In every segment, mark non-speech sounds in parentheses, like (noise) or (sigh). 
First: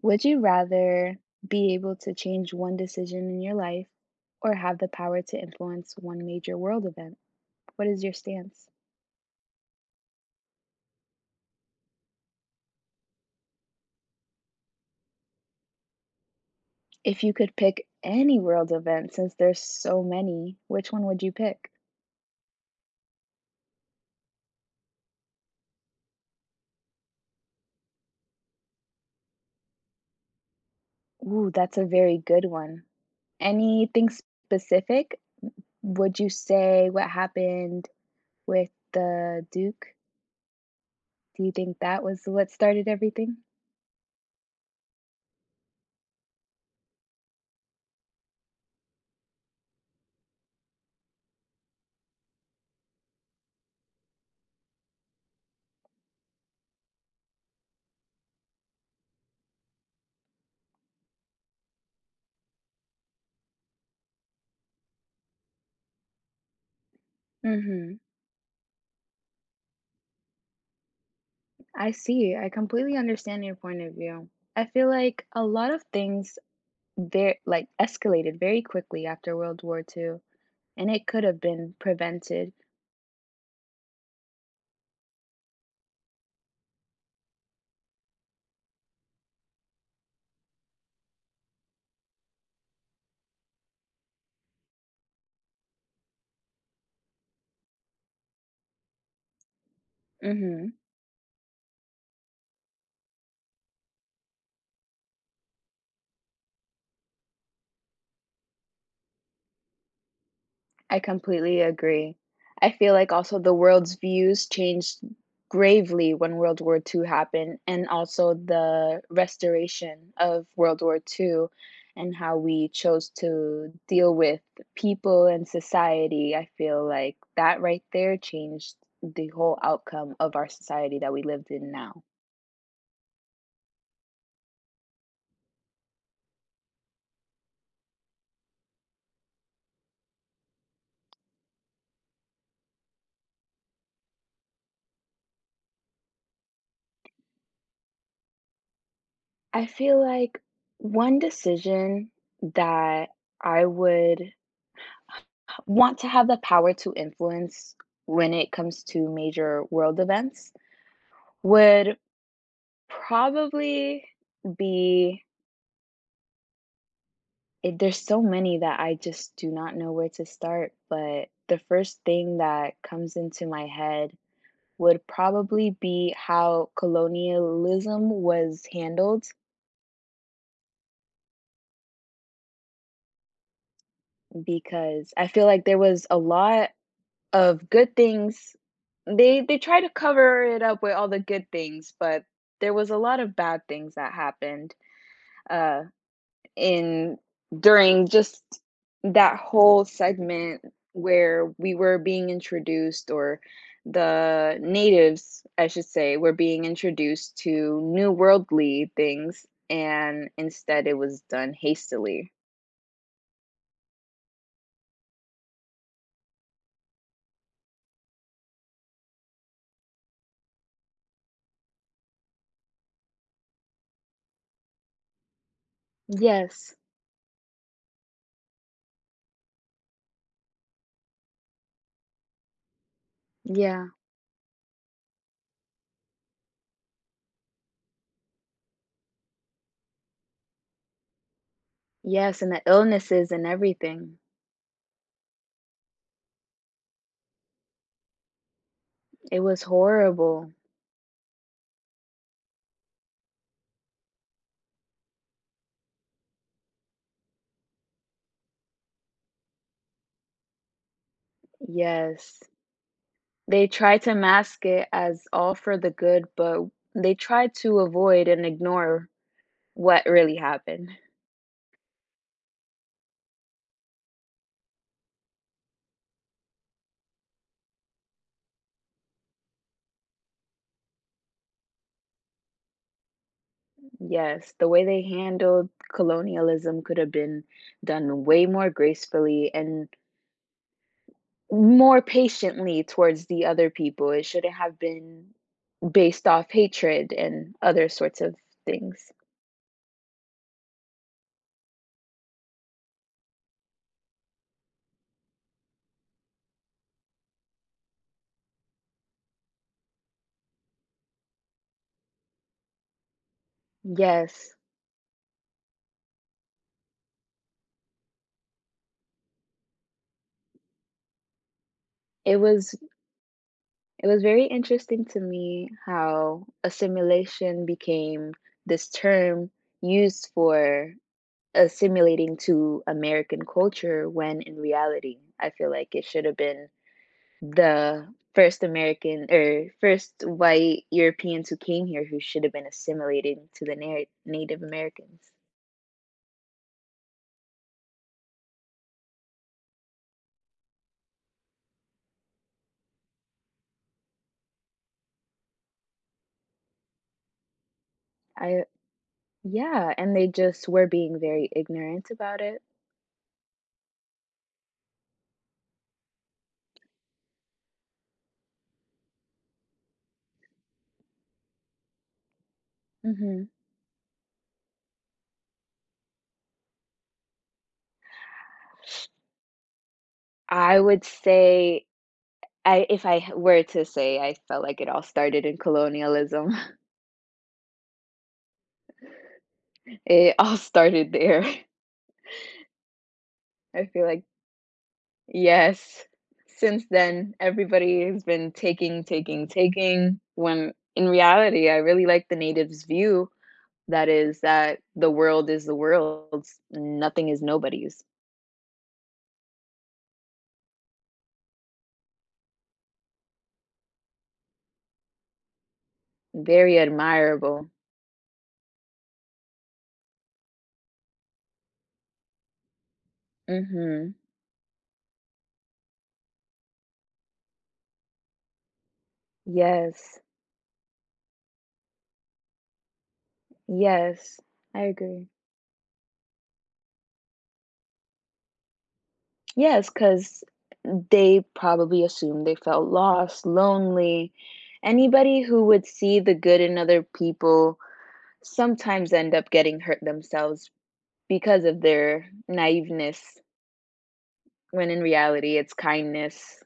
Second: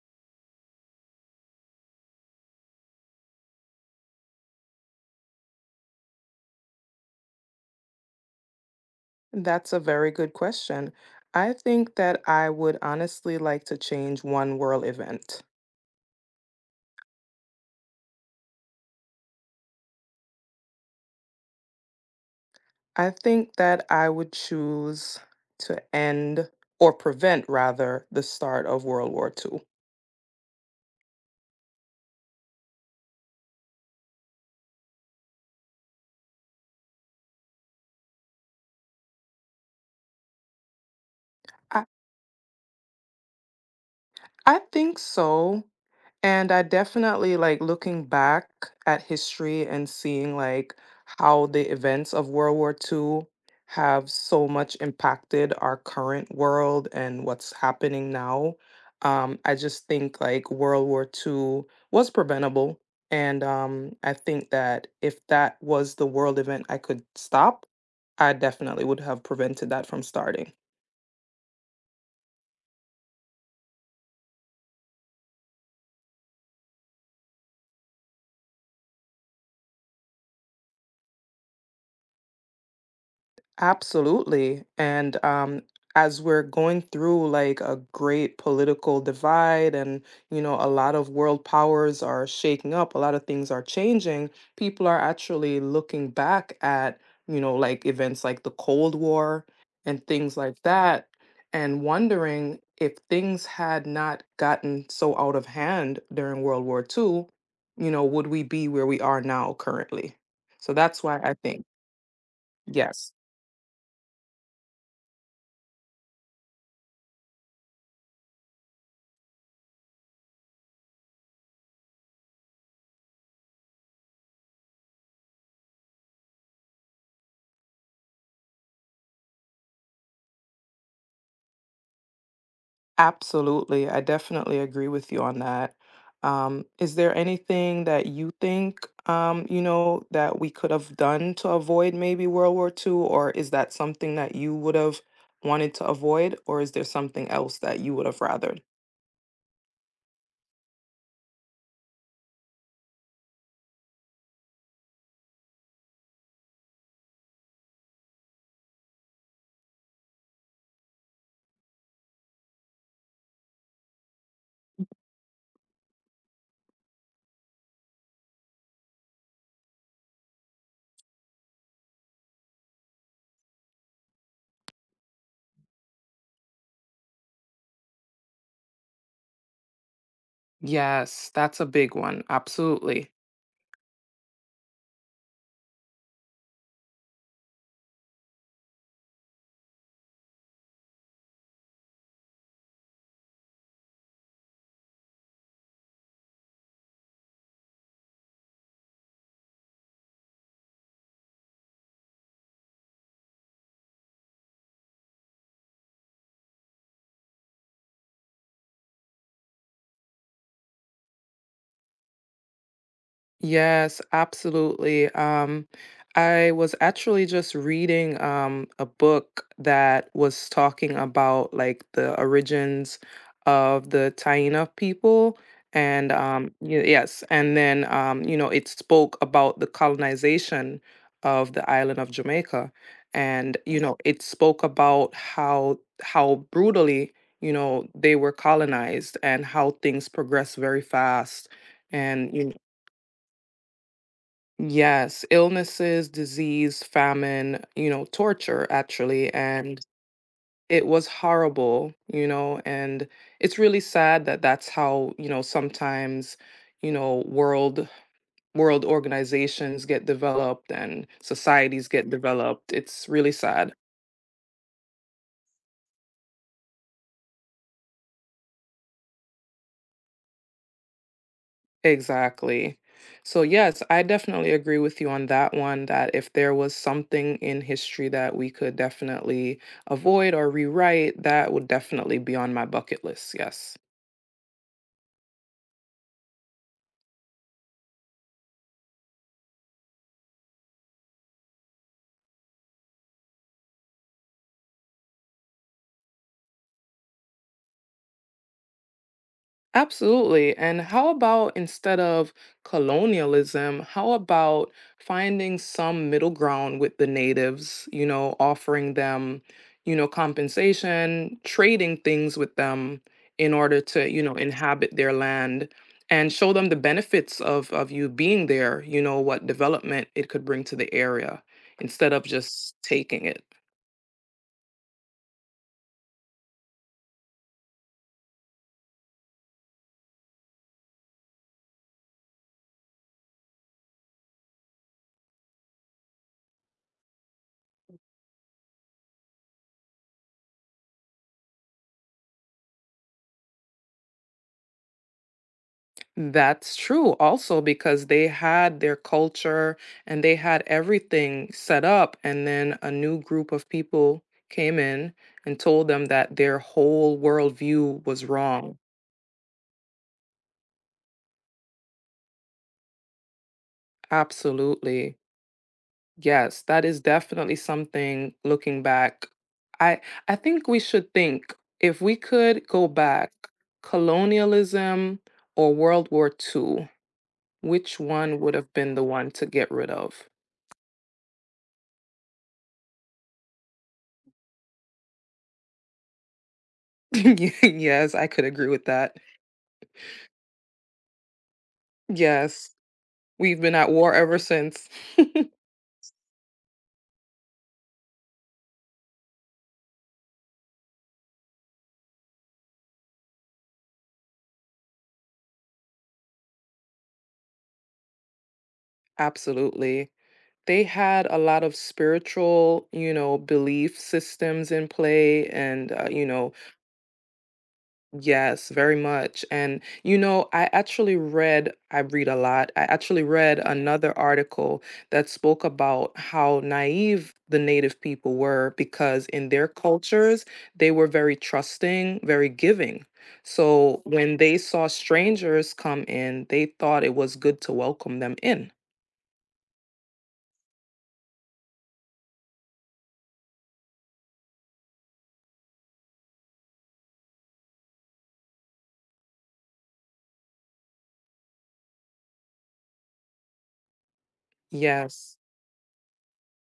Would you rather be able to change one decision in your life or have the power to influence one major world event? What is your stance? That's a very good question. I think that I would honestly like to change one world event. If you could pick any world event, since there's so many, which one would you pick? I think that I would choose to end or prevent, rather, the start of World War II. Ooh, that's a very good one. Anything specific? Would you say what happened with the Duke? Do you think I, that was what started everything? I think so. And I definitely like looking back at history and seeing like how the events of World War II have so much impacted our current world and what's happening now. I just think like World War II was preventable. And I think that if that was the world event I could stop, Mm-hmm. I definitely would have prevented that from starting. I see. I completely understand your point of view. I feel like a lot of things there, like, escalated very quickly after World War Two, and it could have been prevented. Absolutely. And as we're going through like a great political divide, and a lot of world powers are shaking up, a lot of things are changing, people are actually looking back at, like events like the Cold War and things like Mhm. that, and wondering if things had not gotten so out of hand during World War II, would we be where we are now currently? So I that's why I completely think, agree. I feel like yes. also the world's views changed gravely when World War Two happened, and also the restoration of World War Two, and how we chose to deal with people and society. I feel like that right there changed the whole outcome of our society that we lived in now. Absolutely. I definitely agree with you on that. Is there anything that you think, that we could have done to avoid maybe World War II, or is that something that you would have wanted to avoid, or is there something else that you would have rathered? I feel like one decision that I would want to have the power to influence when it comes to major world events would probably be it, there's so many that I just do not know where to start, but the first thing that comes into my head would probably be how colonialism was handled Yes, that's a big one. Absolutely. because I feel like there was a lot of good things, they try to cover it up with all the good things, but there was a lot of bad things that happened, uh, in during just that whole segment where we were being introduced, or the natives, I should say, were being introduced to new worldly things, and instead it was done hastily. Yes, absolutely. I was actually just reading a book that was talking about like the origins of the Taíno people. And Yes. Yes, and then it spoke about the colonization of the island of Jamaica. And Yeah. It spoke about how brutally, they were colonized and how things progressed very fast. And Yes, you and know the illnesses and everything. Yes, illnesses, disease, famine, torture actually. It was And horrible. it was horrible, and it's really sad that that's how, sometimes, you know, world world organizations get developed and societies get Yes. developed. It's really They sad. try to mask it as all for the good, but they try to avoid and ignore what really happened. Exactly. So, yes, I definitely agree with you on that one that if there was something in history that we could definitely avoid or rewrite, that would definitely be on my bucket list. Yes. Yes, the way they handled colonialism could have been done way more gracefully and more patiently towards the other people. It shouldn't have been based off hatred and other sorts of things. Absolutely. And how about instead of colonialism, how about finding some middle ground with the natives, offering them, compensation, trading things with them in order to, Yes, inhabit their land and show them the benefits of you being there, what development it could bring to the area instead of it was. just taking it. It was very interesting to me how assimilation became this term used for assimilating to American culture when in reality, I feel like it should have been the first American or first white Europeans who came here who should have been assimilating to the Native Americans. That's true also because they had their culture and they had everything set up, and then a new group of people came in and told them that their whole worldview was I, wrong. yeah, and they just were being very ignorant about it. Absolutely. Yes, that is definitely something looking back. I I think we should think if we could go back, Hmm. colonialism or World War Two, which one would have been the one to get rid of? I would say, I if I h- were to say, I felt like it all started in colonialism. (laughs) (laughs) Ye yes, I could agree with that. It all started there. Yes, we've (laughs) been I at feel war like, ever since. yes, since then, everybody has been taking, taking, taking. When in reality, I really like the natives' view that is, that the world is the world's, nothing is nobody's. (laughs) Absolutely. They had a lot of spiritual, belief systems in play and, Very admirable. yes, very much. And I actually read, I read a lot. I actually read Mm-hmm. another article that spoke about how naive the native people were because in their Yes, cultures, they were very trusting, very giving. So when yes, they I saw agree. strangers come in, they thought it was good to welcome them in. Yes, because they probably assumed they felt lost, lonely. Anybody who would see the good in other people sometimes end up getting hurt themselves because of their naiveness, when in Yes. reality, it's kindness.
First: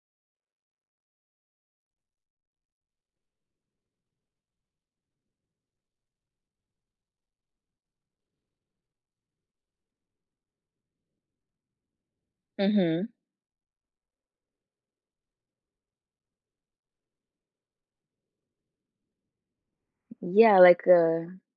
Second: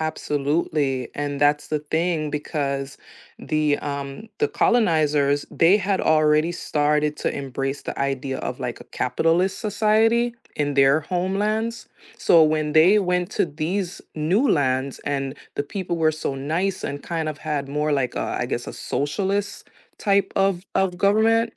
Absolutely. And that's the thing because the colonizers, they had already started to embrace the idea of like a capitalist society in their homelands. So when they Mhm. went to these new lands and the people were so nice and kind of had more like a, I guess a socialist type Yeah, of like, of government,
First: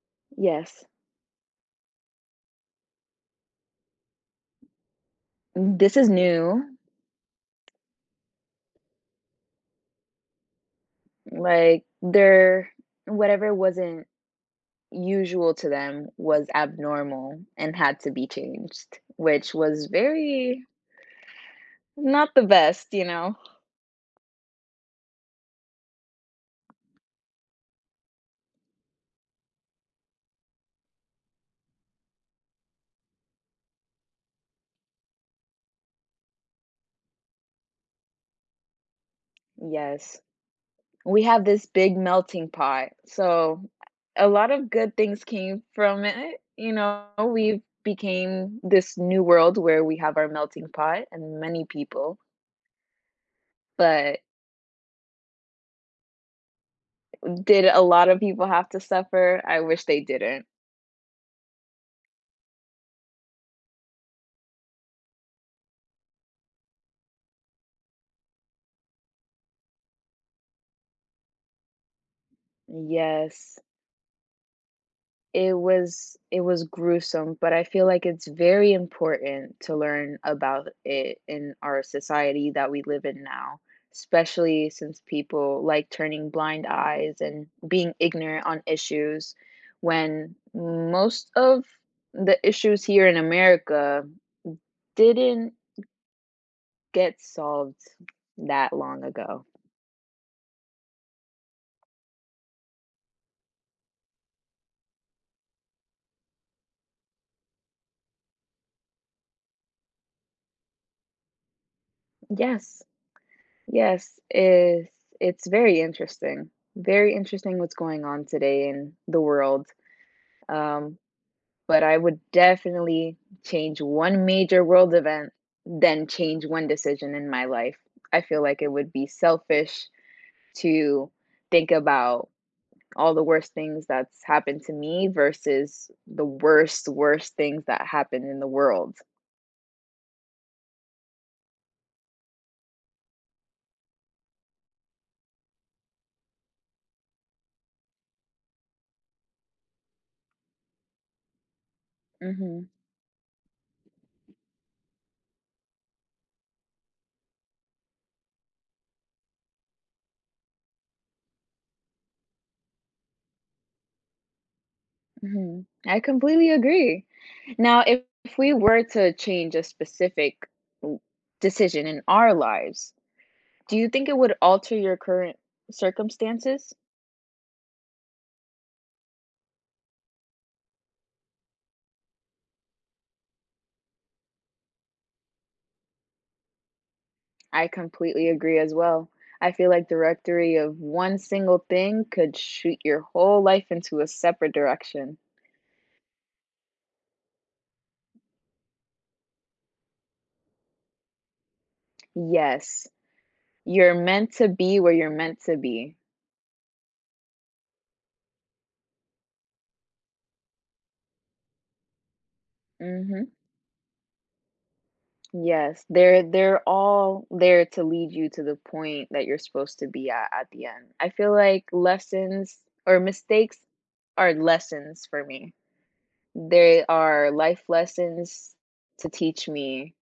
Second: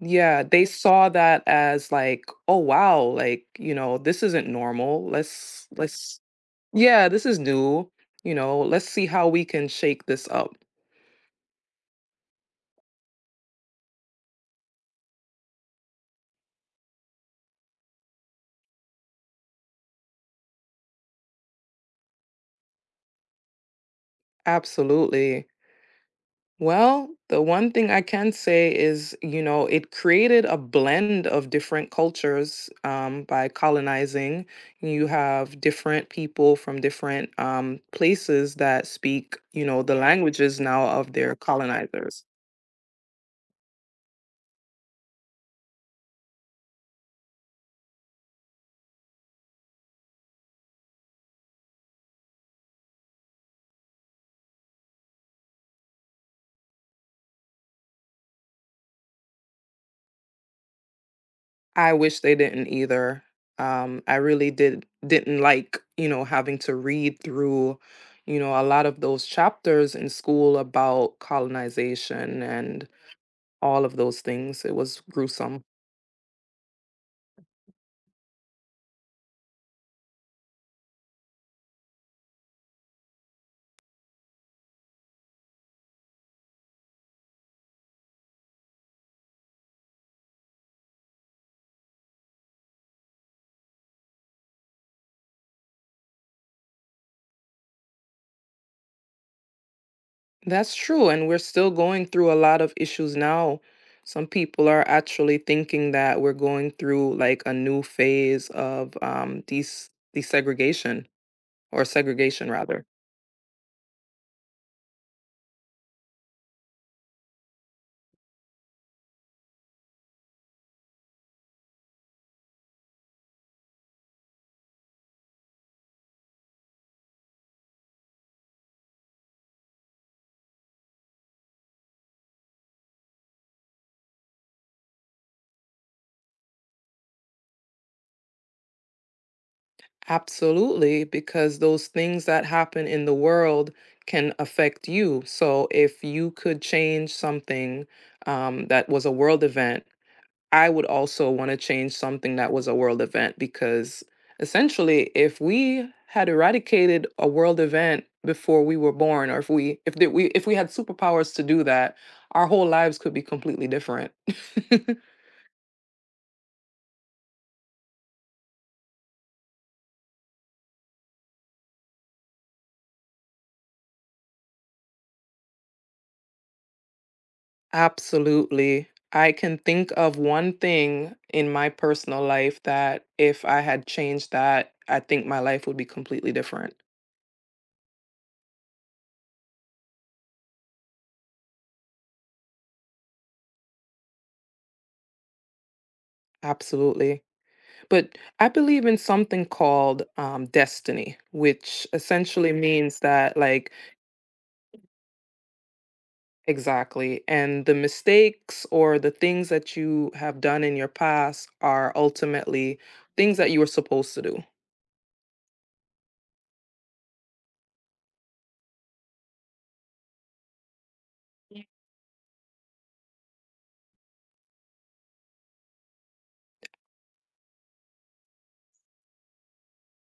yeah, they yes. saw that as like, oh wow, like, this isn't normal. This is Let's new, yeah, this is new. Let's see how we can shake this up. like, their whatever wasn't usual to them was abnormal and had to be changed, which was very not the best, you know? Absolutely. Well, the one thing I can say is, it created a blend of different cultures by colonizing. You have different people from different places that speak, the Yes. languages now of We their have this big colonizers. melting pot, so a lot of good things came from it, you know? We've became this new world where we have our melting pot and many people, but did a lot of people have to suffer? I wish they didn't. I wish they didn't either. I really didn't like, having to read through, a lot of those chapters in school about colonization and Yes. all of those things. It was It gruesome. was it was gruesome, but I feel like it's very important to learn about it in our society that we live in now, especially since people like turning blind eyes and being ignorant on issues when most of the issues here in America didn't get solved that long ago. That's true. And we're still going through a lot of issues now. Some people are actually thinking that we're going through like a new phase of desegregation or segregation, Yes. rather. Yes, it's very interesting. Very interesting what's going on today in the world. Um, but I would definitely change one major world event, then change one decision in my life. I feel like it would be selfish to think about all the worst things that's happened to me versus the worst, worst things that happen in the world. Absolutely, because those things that happen in the world can affect you. So if you could change something that was a world event, I would also want to change something that was Hmm. a world event because essentially if we had eradicated a world event before we were born or if we had superpowers to do that our whole lives could be completely different (laughs) Hmm. I completely agree. Now, if we were to change a specific w- decision in our lives, do you think it would alter your current circumstances? Absolutely. I can think of one thing in my personal life that if I had changed that, I think my life would be completely different. I completely agree as well. I feel like the rectory of one single thing could shoot your whole life into a separate direction. Absolutely. But I believe in something called destiny, which essentially Yes, means that, like, you're meant to be where you're meant to be. exactly. And the mistakes or the things that you have done in your past are ultimately Hmm. things that you were supposed to do. Yes, they're all there to lead you to the point that you're supposed to be at the end. I feel like lessons or mistakes are lessons for me. There are life lessons to teach me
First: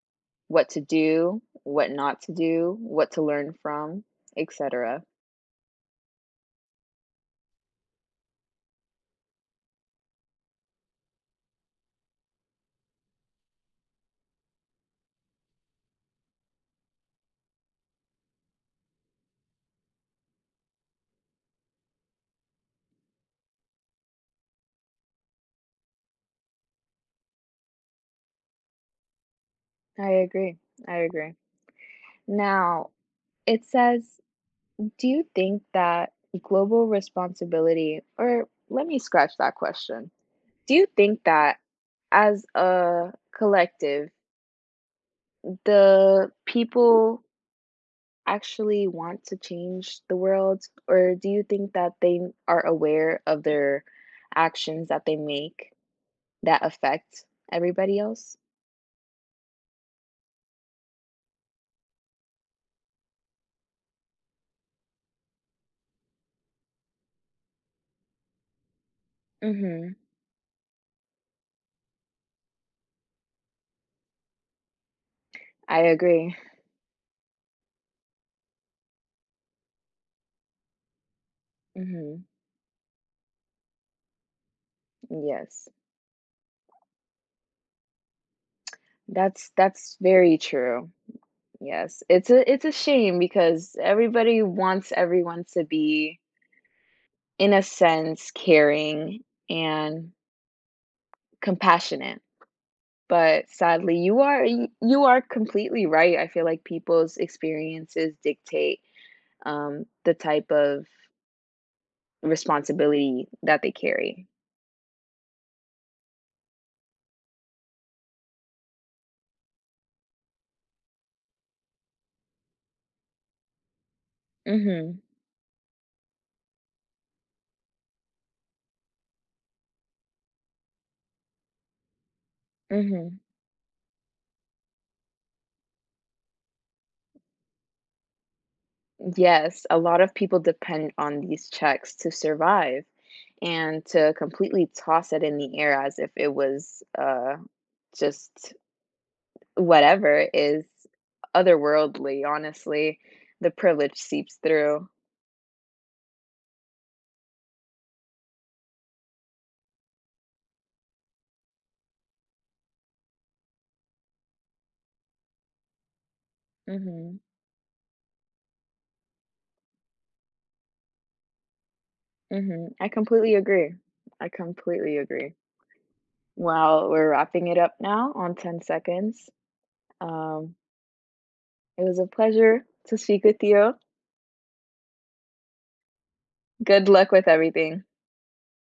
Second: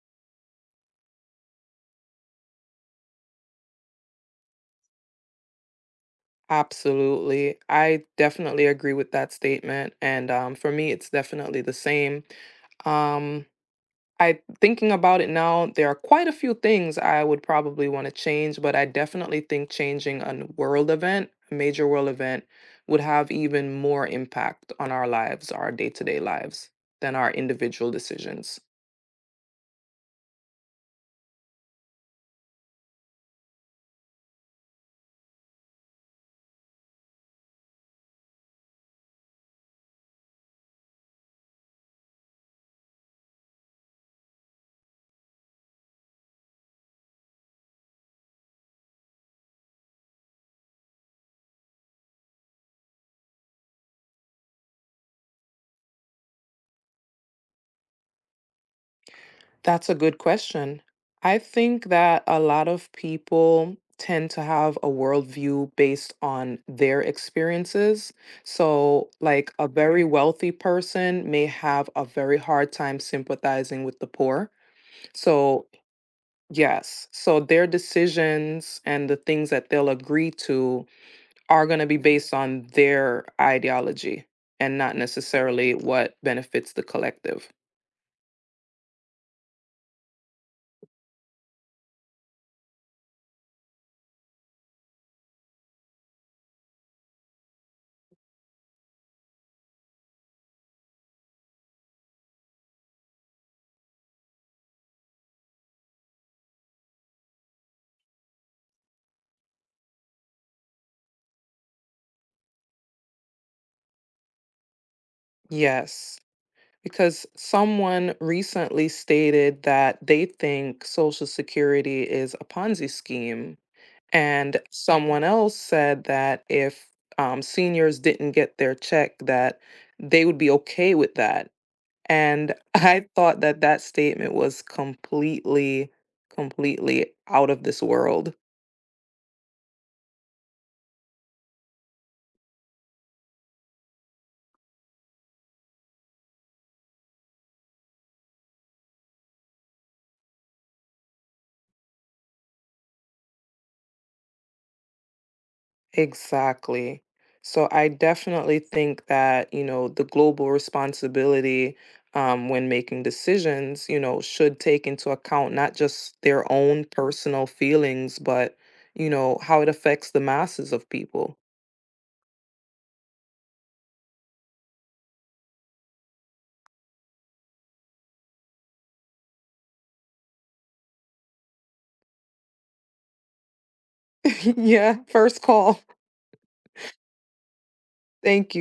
what to do, what not to do, what to learn from, etc. Absolutely. I definitely agree with that statement. And for me, it's definitely the same. Um, I thinking about it now, there are quite a few things I would probably want to change, but I definitely think changing a major world event, would have even more impact on our lives, our day-to-day lives, than our individual decisions. I agree. I agree. Now, it says, do you think that global responsibility, or let me scratch that question. Do you think that as a collective, the people actually want to change the world, or do you think that they are aware of their actions that they make that affect everybody else? That's a good question. I think that a lot of people tend to have a worldview based on their experiences. So, like a Mhm. very wealthy person may have a very hard time sympathizing with the poor. So, I agree. yes, so their decisions and the things that they'll agree to are going to be Mhm. based on their ideology and not Yes. necessarily what benefits the collective. That's very true. Yes. It's a, it's a shame because everybody wants everyone to be in a sense caring and compassionate. But sadly, you are, y you are completely right. I feel like people's experiences dictate, the type of responsibility that they carry. Yes. Because someone recently stated that they think Social Security is a Ponzi scheme. And Mhm, someone else said that if seniors didn't get their check, that they would be okay with that. And (laughs) I mhm. thought that that statement was completely, completely out of this world. Yes, a lot of people depend on these checks to survive and to completely toss it in the air as if it was, just whatever is otherworldly, honestly. The privilege seeps through. Exactly. So I definitely think that, the global responsibility when making decisions, should take into account not just their own Mhm. personal feelings, but, how it affects the masses of people. Mhm. I completely agree. I completely agree. Well, we're wrapping it up now on 10 seconds. Um, it was a pleasure to speak with you. (laughs) yeah, first call. Good luck with everything. Thank you.